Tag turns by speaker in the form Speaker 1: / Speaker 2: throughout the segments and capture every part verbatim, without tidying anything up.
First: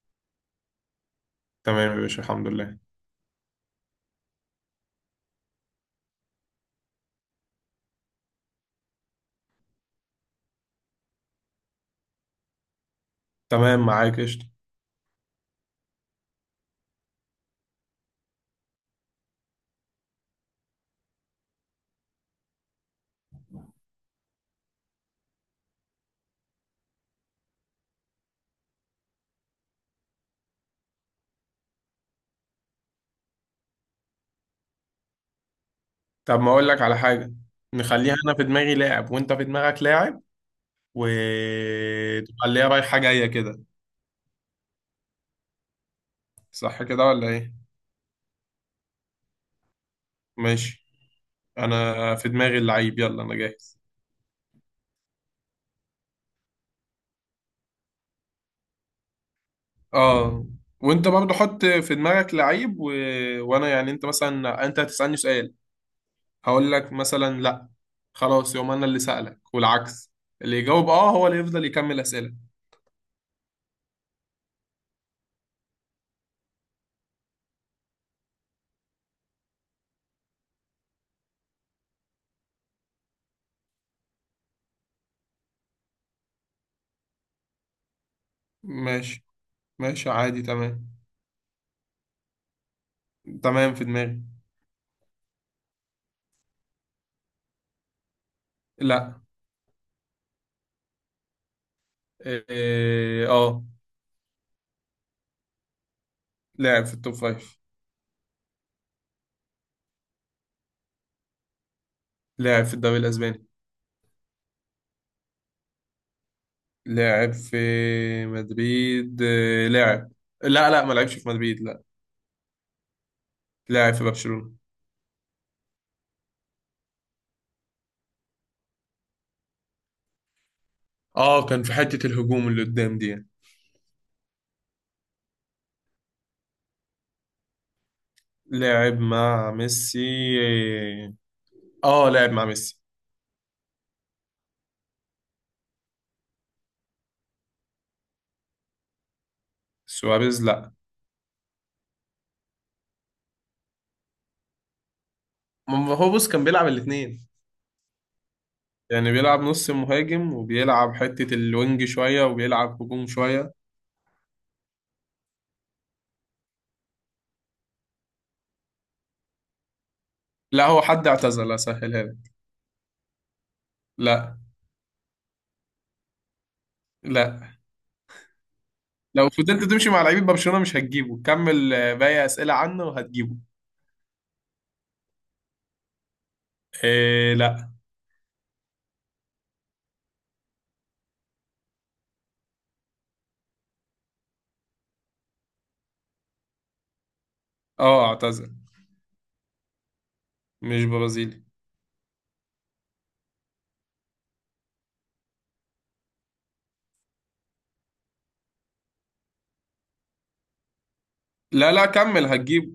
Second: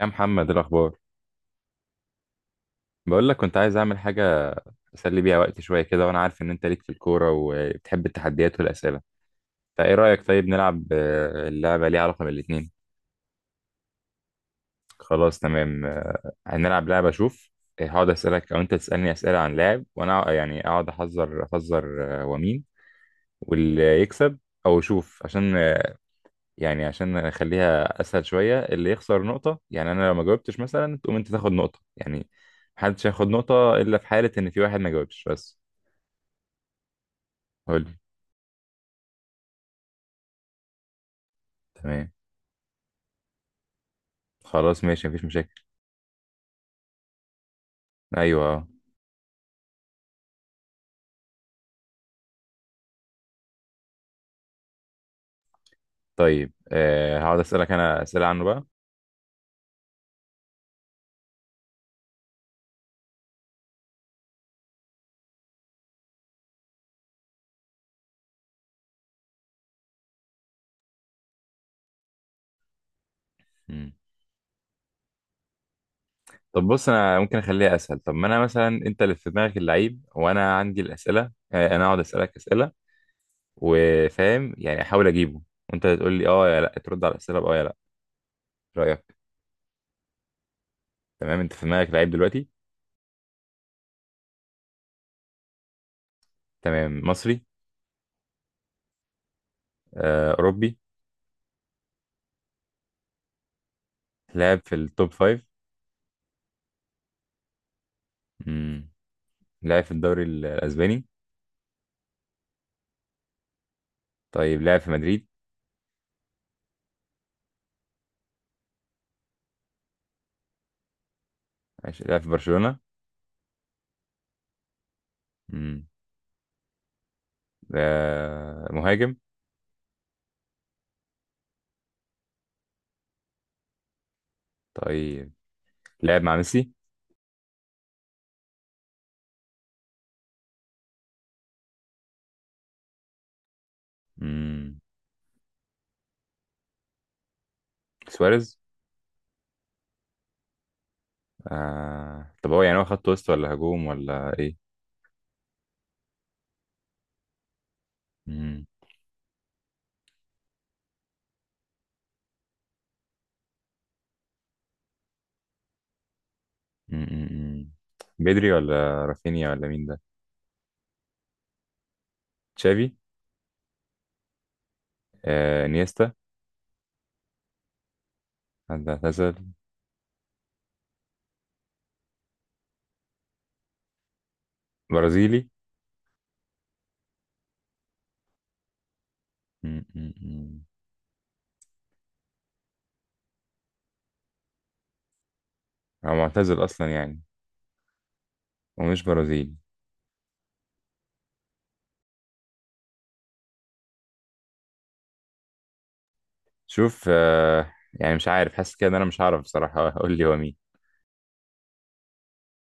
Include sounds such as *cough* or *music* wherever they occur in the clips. Speaker 1: يا محمد، إيه الاخبار؟
Speaker 2: تمام يا باشا، الحمد لله.
Speaker 1: بقول لك كنت عايز اعمل حاجه اسلي بيها وقتي شويه كده، وانا عارف ان انت ليك في الكوره وبتحب التحديات والاسئله. فايه رايك، طيب نلعب، آه، اللعبه ليها علاقه بالاثنين.
Speaker 2: تمام معاك قشطة.
Speaker 1: خلاص تمام. آه، هنلعب لعبه اشوف. آه، هقعد اسالك او انت تسالني اسئله عن لاعب، وانا أق- يعني اقعد احذر احذر آه، ومين واللي يكسب. او اشوف عشان آه، يعني عشان اخليها اسهل شويه، اللي يخسر نقطه يعني. انا لو ما جاوبتش مثلا تقوم انت تاخد نقطه يعني. محدش هياخد نقطه الا في حاله ان في واحد ما جاوبش بس.
Speaker 2: طب ما اقول لك على حاجة،
Speaker 1: قولي.
Speaker 2: نخليها انا في دماغي لاعب وانت في دماغك لاعب،
Speaker 1: تمام.
Speaker 2: وتبقى اللي هي رايحة جاية كده.
Speaker 1: خلاص ماشي مفيش مشاكل.
Speaker 2: صح كده ولا ايه؟
Speaker 1: ايوه آه.
Speaker 2: ماشي. انا في دماغي اللعيب، يلا انا جاهز.
Speaker 1: طيب آه هقعد اسالك انا اسئله عنه بقى.
Speaker 2: اه. وانت برضو حط في دماغك لعيب و... وانا يعني انت مثلا انت هتسألني سؤال، هقول لك مثلا لا، خلاص يوم انا اللي سألك والعكس. اللي يجاوب اه هو اللي يفضل يكمل أسئلة.
Speaker 1: مم. طب بص، انا ممكن اخليها اسهل. طب ما انا مثلا، انت اللي في دماغك اللعيب وانا عندي الاسئله. آه انا اقعد اسالك اسئله وفاهم يعني احاول اجيبه، وانت تقول لي اه يا لا. ترد على الاسئله باه يا لا. إيه رايك؟
Speaker 2: ماشي. ماشي عادي، تمام.
Speaker 1: تمام. انت في دماغك لعيب دلوقتي؟
Speaker 2: تمام، في دماغي.
Speaker 1: تمام. مصري؟
Speaker 2: لا.
Speaker 1: آه، اوروبي؟
Speaker 2: إيه، اه.
Speaker 1: لعب في التوب فايف؟
Speaker 2: لاعب في التوب فايف.
Speaker 1: مم. لعب في الدوري الاسباني؟
Speaker 2: لاعب في الدوري الاسباني.
Speaker 1: طيب لعب في مدريد؟
Speaker 2: لاعب في مدريد، إيه، لاعب، لا لا ما لعبش في مدريد، لا.
Speaker 1: عش- لعب في برشلونه؟
Speaker 2: لاعب في برشلونة.
Speaker 1: مم. آه، مهاجم؟
Speaker 2: اه، كان في حتة الهجوم اللي قدام دي يعني.
Speaker 1: طيب لعب مع ميسي؟
Speaker 2: لاعب مع ميسي، إيه، اه لاعب مع ميسي.
Speaker 1: مم. سواريز؟
Speaker 2: سواريز لا.
Speaker 1: آه. طب هو يعني هو خط وسط ولا هجوم ولا ايه؟
Speaker 2: ما هو بص كان بيلعب الاثنين،
Speaker 1: مم.
Speaker 2: يعني بيلعب نص مهاجم وبيلعب حتة الوينج شوية وبيلعب هجوم شوية.
Speaker 1: مم. مم. مم. بدري ولا رافينيا ولا مين ده؟
Speaker 2: لا هو حد اعتزل، اسهلها لك.
Speaker 1: تشافي؟
Speaker 2: لا.
Speaker 1: آه. نيستا؟
Speaker 2: لا.
Speaker 1: حد اعتزل؟
Speaker 2: لو فضلت تمشي مع لعيبه برشلونه مش هتجيبه، كمل آه، باقي اسئله عنه وهتجيبه.
Speaker 1: برازيلي؟
Speaker 2: إيه لا.
Speaker 1: مم. مم. مم. هو معتزل اصلا يعني؟
Speaker 2: اه اعتزل.
Speaker 1: ومش برازيلي؟
Speaker 2: مش برازيلي.
Speaker 1: شوف آه. يعني مش عارف، حاسس كده ان انا مش هعرف بصراحة اقول *laughs* لي هو مين.
Speaker 2: لا لا كمل هتجيبه.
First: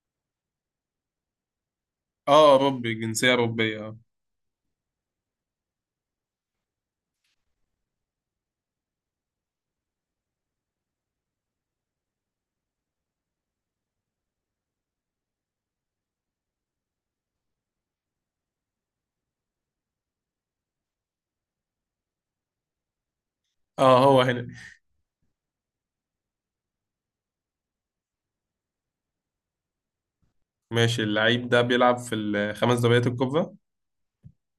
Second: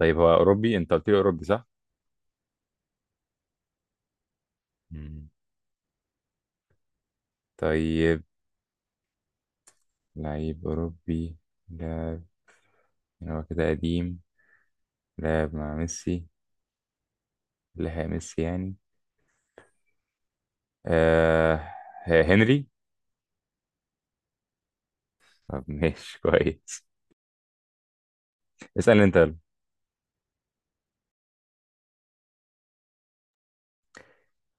Speaker 1: طيب هو اوروبي، انت قلت لي اوروبي صح؟
Speaker 2: اه اوروبي، جنسيه اوروبيه اه.
Speaker 1: مم. طيب لعيب اوروبي. لا. يعني هو كده قديم. لعب مع ميسي، لحق ميسي يعني. آه، هنري.
Speaker 2: اه هو هنا.
Speaker 1: طب ماشي *laughs* كويس. اسأل انت يلا.
Speaker 2: ماشي، اللعيب ده بيلعب في الخمس دوريات الكبرى.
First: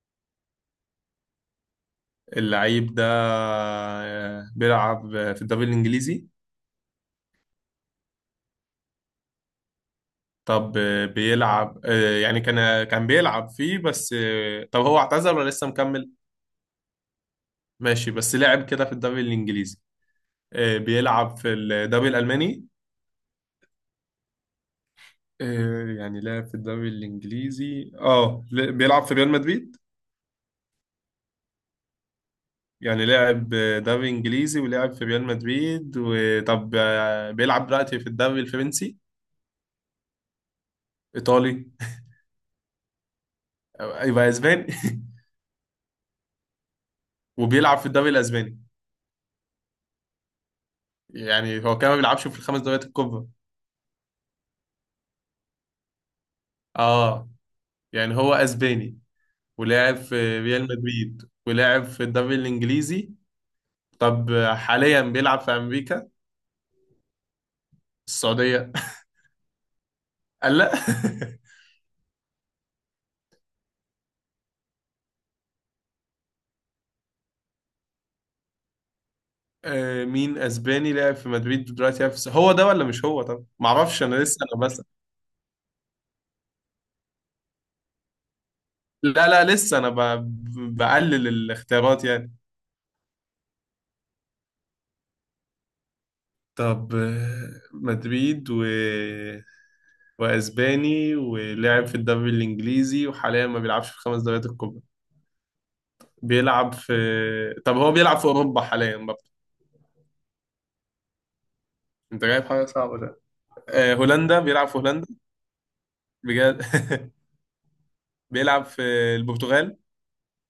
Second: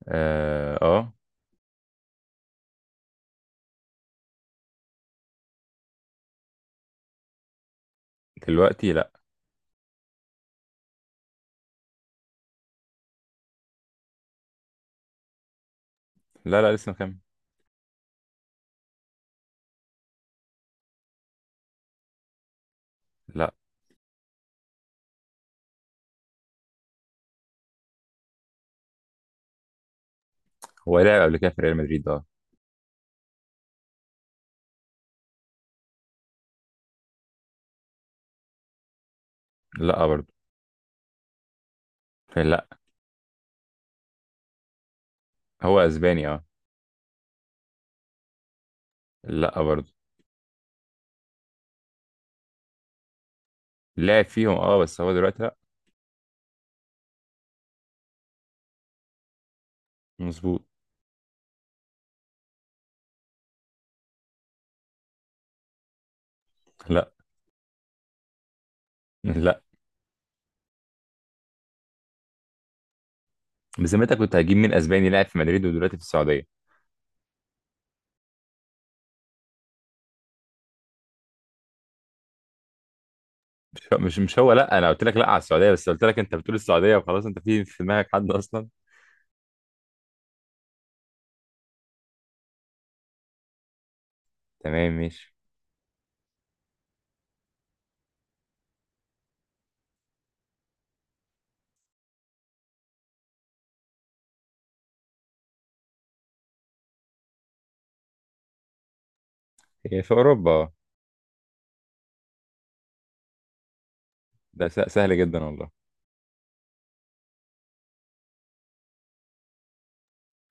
Speaker 1: اه آه.
Speaker 2: اللعيب ده آه، بيلعب في الدوري الانجليزي.
Speaker 1: دلوقتي لا.
Speaker 2: طب آه، بيلعب، آه، يعني كان كان بيلعب فيه بس، آه، طب هو اعتزل ولا لسه مكمل؟
Speaker 1: لا لا لسه مكمل.
Speaker 2: ماشي، بس لعب كده في الدوري الانجليزي. آه، بيلعب في الدوري الالماني؟
Speaker 1: لا.
Speaker 2: آه، يعني لاعب في الدوري الإنجليزي اه، ل- بيلعب في ريال مدريد.
Speaker 1: هو لعب قبل كده في ريال مدريد اه.
Speaker 2: يعني لاعب آه، دوري إنجليزي ولاعب في ريال مدريد، وطب آه، بيلعب دلوقتي في الدوري الفرنسي؟
Speaker 1: لا برضه.
Speaker 2: إيطالي؟
Speaker 1: لا.
Speaker 2: آه، يبقى أسباني. *laughs*
Speaker 1: هو اسباني اه.
Speaker 2: وبيلعب في الدوري الأسباني.
Speaker 1: لا برضه.
Speaker 2: يعني هو كمان ما بيلعبش في الخمس دوريات الكبرى.
Speaker 1: لعب فيهم اه بس هو دلوقتي لا.
Speaker 2: اه. يعني هو أسباني ولاعب في ريال
Speaker 1: مظبوط.
Speaker 2: مدريد ولاعب في الدوري الإنجليزي. طب آه، حاليا بيلعب في أمريكا؟
Speaker 1: لا.
Speaker 2: السعودية؟
Speaker 1: لا.
Speaker 2: *laughs* قال لا. *laughs*
Speaker 1: بذمتك كنت هجيب مين اسباني لاعب في مدريد ودلوقتي في السعوديه؟
Speaker 2: آه، مين اسباني لعب في مدريد ودلوقتي لعب في الس- هو ده ولا مش هو؟ طب ما
Speaker 1: مش هو-
Speaker 2: اعرفش انا،
Speaker 1: مش
Speaker 2: لسه
Speaker 1: مش هو
Speaker 2: انا
Speaker 1: لا،
Speaker 2: بس،
Speaker 1: انا قلت لك لا على السعوديه، بس قلت لك انت بتقول السعوديه وخلاص، انت في في دماغك حد اصلا.
Speaker 2: لا لا لسه انا ب... بقلل الاختيارات يعني.
Speaker 1: تمام ماشي.
Speaker 2: طب آه، مدريد و واسباني ولعب في الدوري الانجليزي وحاليا ما بيلعبش في الخمس دوريات الكبرى، بيلعب في، طب هو بيلعب في اوروبا حاليا برضه؟
Speaker 1: هي في أوروبا اه.
Speaker 2: انت جايب حاجه صعبه ده. آه، هولندا،
Speaker 1: ده
Speaker 2: بيلعب في
Speaker 1: س-
Speaker 2: هولندا؟
Speaker 1: سهل جدا والله.
Speaker 2: بجد. *laughs* بيلعب في البرتغال؟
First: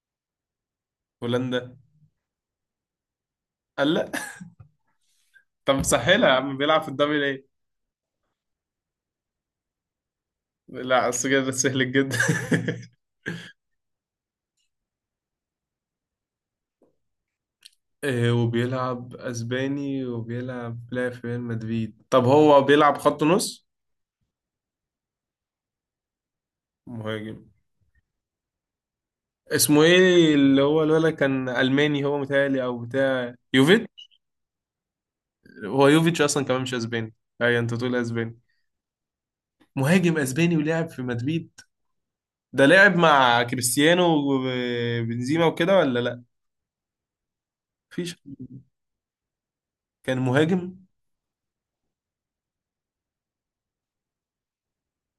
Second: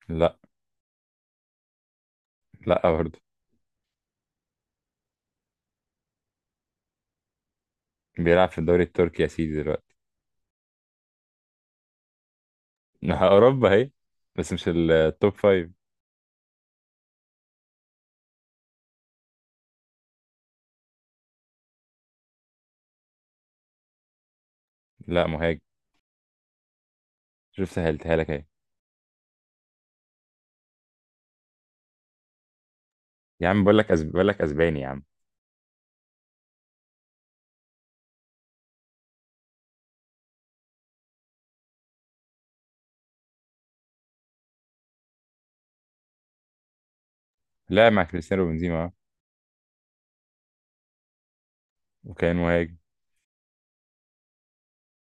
Speaker 1: لا.
Speaker 2: هولندا؟
Speaker 1: لا برضه.
Speaker 2: قال لا. طب سهلها يا عم، بيلعب في الدوري ليه؟
Speaker 1: بيلعب في الدوري التركي يا سيدي دلوقتي.
Speaker 2: لا، السجاير ده سهل جدا. *laughs*
Speaker 1: ما هي أوروبا هي، بس مش التوب فايف.
Speaker 2: آه، وبيلعب اسباني وبيلعب لا في ريال مدريد، طب هو بيلعب خط نص؟
Speaker 1: لا، مهاجم.
Speaker 2: مهاجم.
Speaker 1: شوف سهلتها لك اهي.
Speaker 2: اسمه ايه، اللي هو الولد كان الماني، هو متهيألي او بتاع
Speaker 1: يا عم بقول لك
Speaker 2: يوفيتش.
Speaker 1: أسب... بقول لك أسباني يا عم.
Speaker 2: هو يوفيتش اصلا كمان مش اسباني، اي انت تقول اسباني. مهاجم اسباني ولعب في مدريد، ده لعب مع كريستيانو وبنزيما وكده ولا لا؟
Speaker 1: لا، مع
Speaker 2: مفيش.
Speaker 1: كريستيانو بنزيما آه.
Speaker 2: كان مهاجم.
Speaker 1: وكان مهاجم.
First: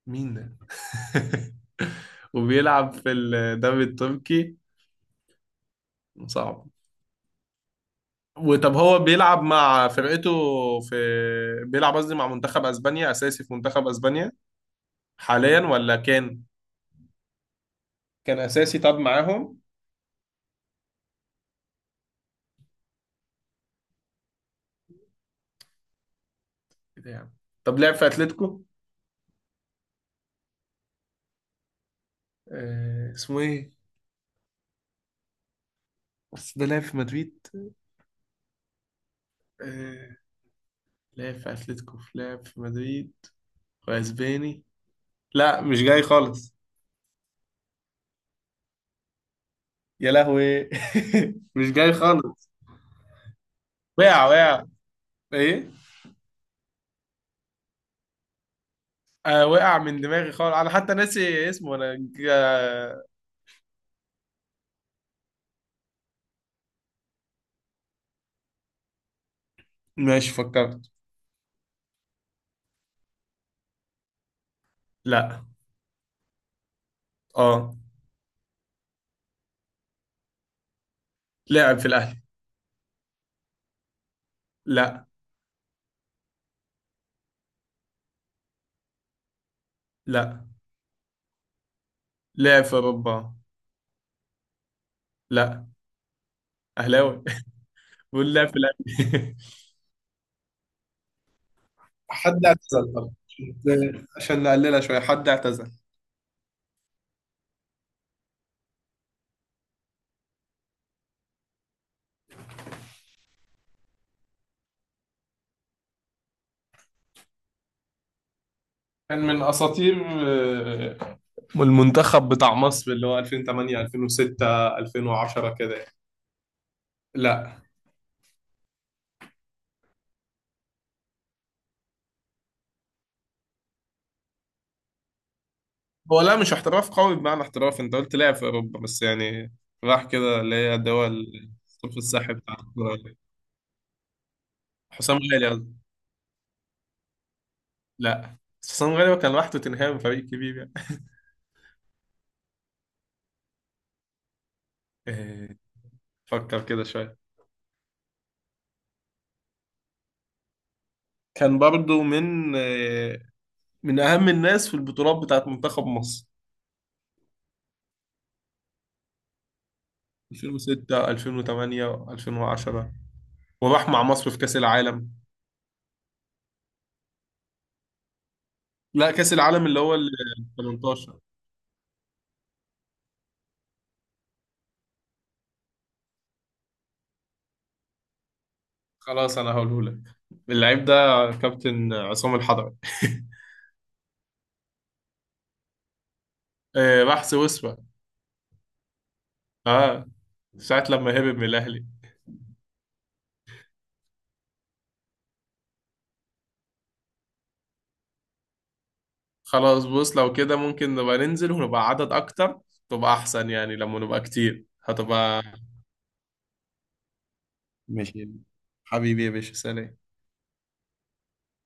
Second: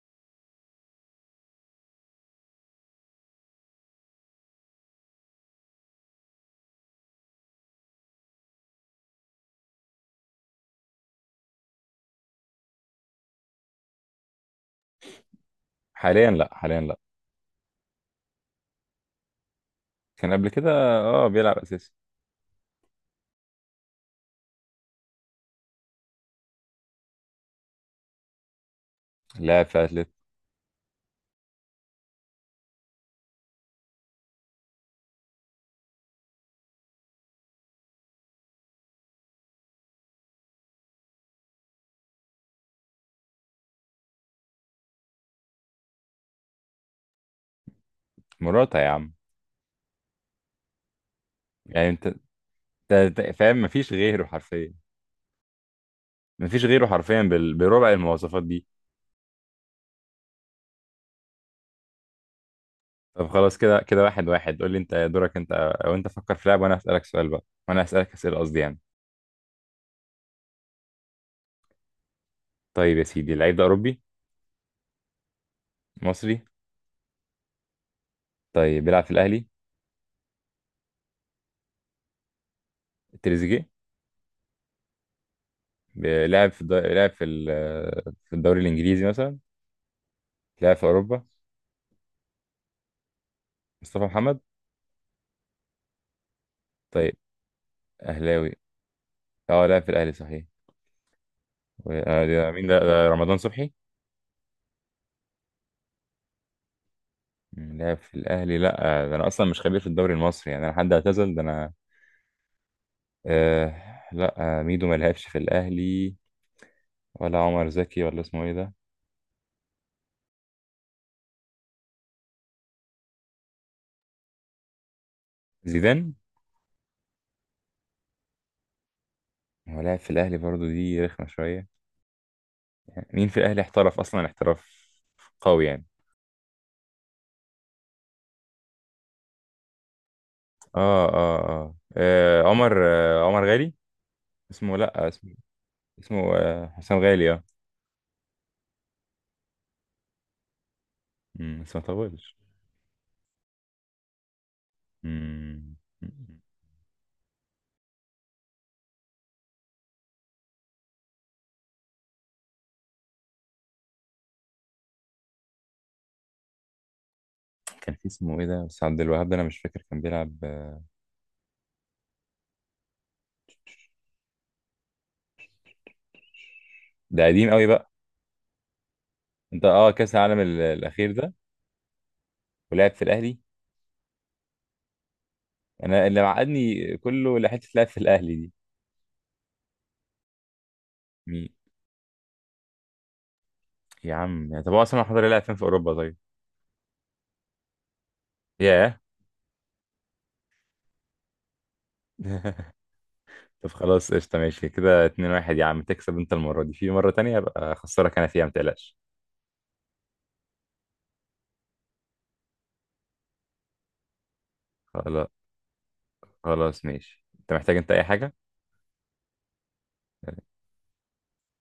Speaker 2: مين ده؟ *laughs* وبيلعب في الدوري التركي. صعب. وطب هو بيلعب مع فرقته في، بيلعب قصدي مع منتخب اسبانيا، اساسي في منتخب اسبانيا حاليا ولا
Speaker 1: حاليا
Speaker 2: كان؟
Speaker 1: لا، حاليا لا.
Speaker 2: كان اساسي طب معاهم.
Speaker 1: كان قبل كده. اه بيلعب أساسي.
Speaker 2: إيه ده يعني؟ طب لعب في اتلتيكو؟
Speaker 1: لاعب في أتلت.
Speaker 2: آه اسمه ايه، بس ده لعب في مدريد، آه لعب في اتلتيكو لعب في مدريد واسباني، لا مش جاي خالص.
Speaker 1: مراتا يا عم.
Speaker 2: يا لهوي. *laughs* مش
Speaker 1: يعني
Speaker 2: جاي
Speaker 1: أنت، أنت-
Speaker 2: خالص.
Speaker 1: أنت فاهم مفيش غيره
Speaker 2: وقع وقع.
Speaker 1: حرفيا.
Speaker 2: ايه؟
Speaker 1: مفيش غيره حرفيا بال... بربع المواصفات دي.
Speaker 2: آه وقع من دماغي خالص، انا حتى ناسي اسمه، انا ج- آه،
Speaker 1: طب خلاص كده كده، واحد واحد قول لي، انت دورك انت، او انت فكر في لعب وانا هسألك سؤال بقى، وانا هسألك أسئلة قصدي يعني.
Speaker 2: ماشي، فكرت.
Speaker 1: طيب يا سيدي، اللعيب ده اوروبي؟
Speaker 2: لا.
Speaker 1: مصري؟
Speaker 2: اه.
Speaker 1: طيب بيلعب في الاهلي؟
Speaker 2: لاعب في الاهلي.
Speaker 1: تريزيجيه؟
Speaker 2: لا.
Speaker 1: ب- لعب في الد... لعب في ال... في الدوري الانجليزي مثلا؟
Speaker 2: لا.
Speaker 1: لعب في اوروبا؟
Speaker 2: لاعب في اوروبا.
Speaker 1: مصطفى محمد؟
Speaker 2: لا.
Speaker 1: طيب.
Speaker 2: اهلاوي. *laughs* بقول لاعب
Speaker 1: اهلاوي.
Speaker 2: في الاهلي.
Speaker 1: اه، لعب في الاهلي صحيح. و...
Speaker 2: *laughs*
Speaker 1: آه،
Speaker 2: حد
Speaker 1: ده مين ده،
Speaker 2: اعتزل
Speaker 1: ده
Speaker 2: طبعا،
Speaker 1: رمضان صبحي؟
Speaker 2: عشان عشان نقللها شوية، حد اعتزل.
Speaker 1: مم، لعب في الاهلي لا. آه، ده انا اصلا مش خبير في الدوري المصري يعني، انا حد اعتزل ده انا آه... لا. آه، ميدو ما لعبش في الاهلي ولا عمر زكي، ولا اسمه ايه ده؟
Speaker 2: كان من أساطير آه، المنتخب بتاع مصر، اللي هو ألفين وتمانية ألفين وستة ألفين وعشرة كده يعني.
Speaker 1: زيدان؟
Speaker 2: لا،
Speaker 1: هو لاعب في الاهلي برضه، دي رخمه شويه. مين في الاهلي احترف اصلا احتراف قوي يعني؟
Speaker 2: هو لا مش احتراف قوي بمعنى احتراف، انت قلت لعب في أوروبا بس يعني، راح كده اللي هي
Speaker 1: اه
Speaker 2: الدول.
Speaker 1: اه اه،
Speaker 2: الصف الساحل
Speaker 1: آه
Speaker 2: بتاع
Speaker 1: عمر،
Speaker 2: الكورة.
Speaker 1: آه عمر غالي. اسمه، لا
Speaker 2: حسام
Speaker 1: اسمه،
Speaker 2: غالي قصدي.
Speaker 1: اسمه آه حسام غالي اه.
Speaker 2: لا. حسام غالي هو كان راح توتنهام، فريق كبير يعني.
Speaker 1: أمم، بس ما طولش.
Speaker 2: *laughs* آه،
Speaker 1: أمم،
Speaker 2: فكر كده شوية. كان برضو من آه، من أهم الناس في البطولات بتاعت منتخب مصر
Speaker 1: كان في اسمه ايه ده بس، عبد الوهاب ده انا مش فاكر كان بيلعب.
Speaker 2: ألفين وستة ألفين وتمانية ألفين وعشرة، وراح مع مصر في كأس العالم.
Speaker 1: ده قديم قوي بقى.
Speaker 2: لا، كأس
Speaker 1: انت
Speaker 2: العالم اللي
Speaker 1: اه
Speaker 2: هو ال
Speaker 1: كاس العالم ال- الاخير
Speaker 2: تمنتاشر.
Speaker 1: ده ولعب في الاهلي. انا اللي معقدني كله لحته لعب في الاهلي دي.
Speaker 2: خلاص أنا هقوله لك، اللعيب ده
Speaker 1: مين؟
Speaker 2: كابتن عصام الحضري. *laughs*
Speaker 1: يا عم طب هو اصلا حضري لعب فين في اوروبا طيب؟
Speaker 2: آه، راح سويسرا
Speaker 1: ياه.
Speaker 2: اه، ساعة لما هرب من الأهلي.
Speaker 1: *laughs* طب خلاص قشطة ماشي كده، اتنين واحد يا عم تكسب انت المرة دي، في مرة تانية ابقى اخسرك انا فيها متقلقش.
Speaker 2: خلاص بص، لو كده ممكن نبقى ننزل ونبقى عدد أكتر، تبقى أحسن، يعني لما نبقى كتير
Speaker 1: خلاص.
Speaker 2: هتبقى.
Speaker 1: خلاص ماشي. انت محتاج انت اي
Speaker 2: ماشي.
Speaker 1: حاجة؟
Speaker 2: حبيبي يا باشا، سلام.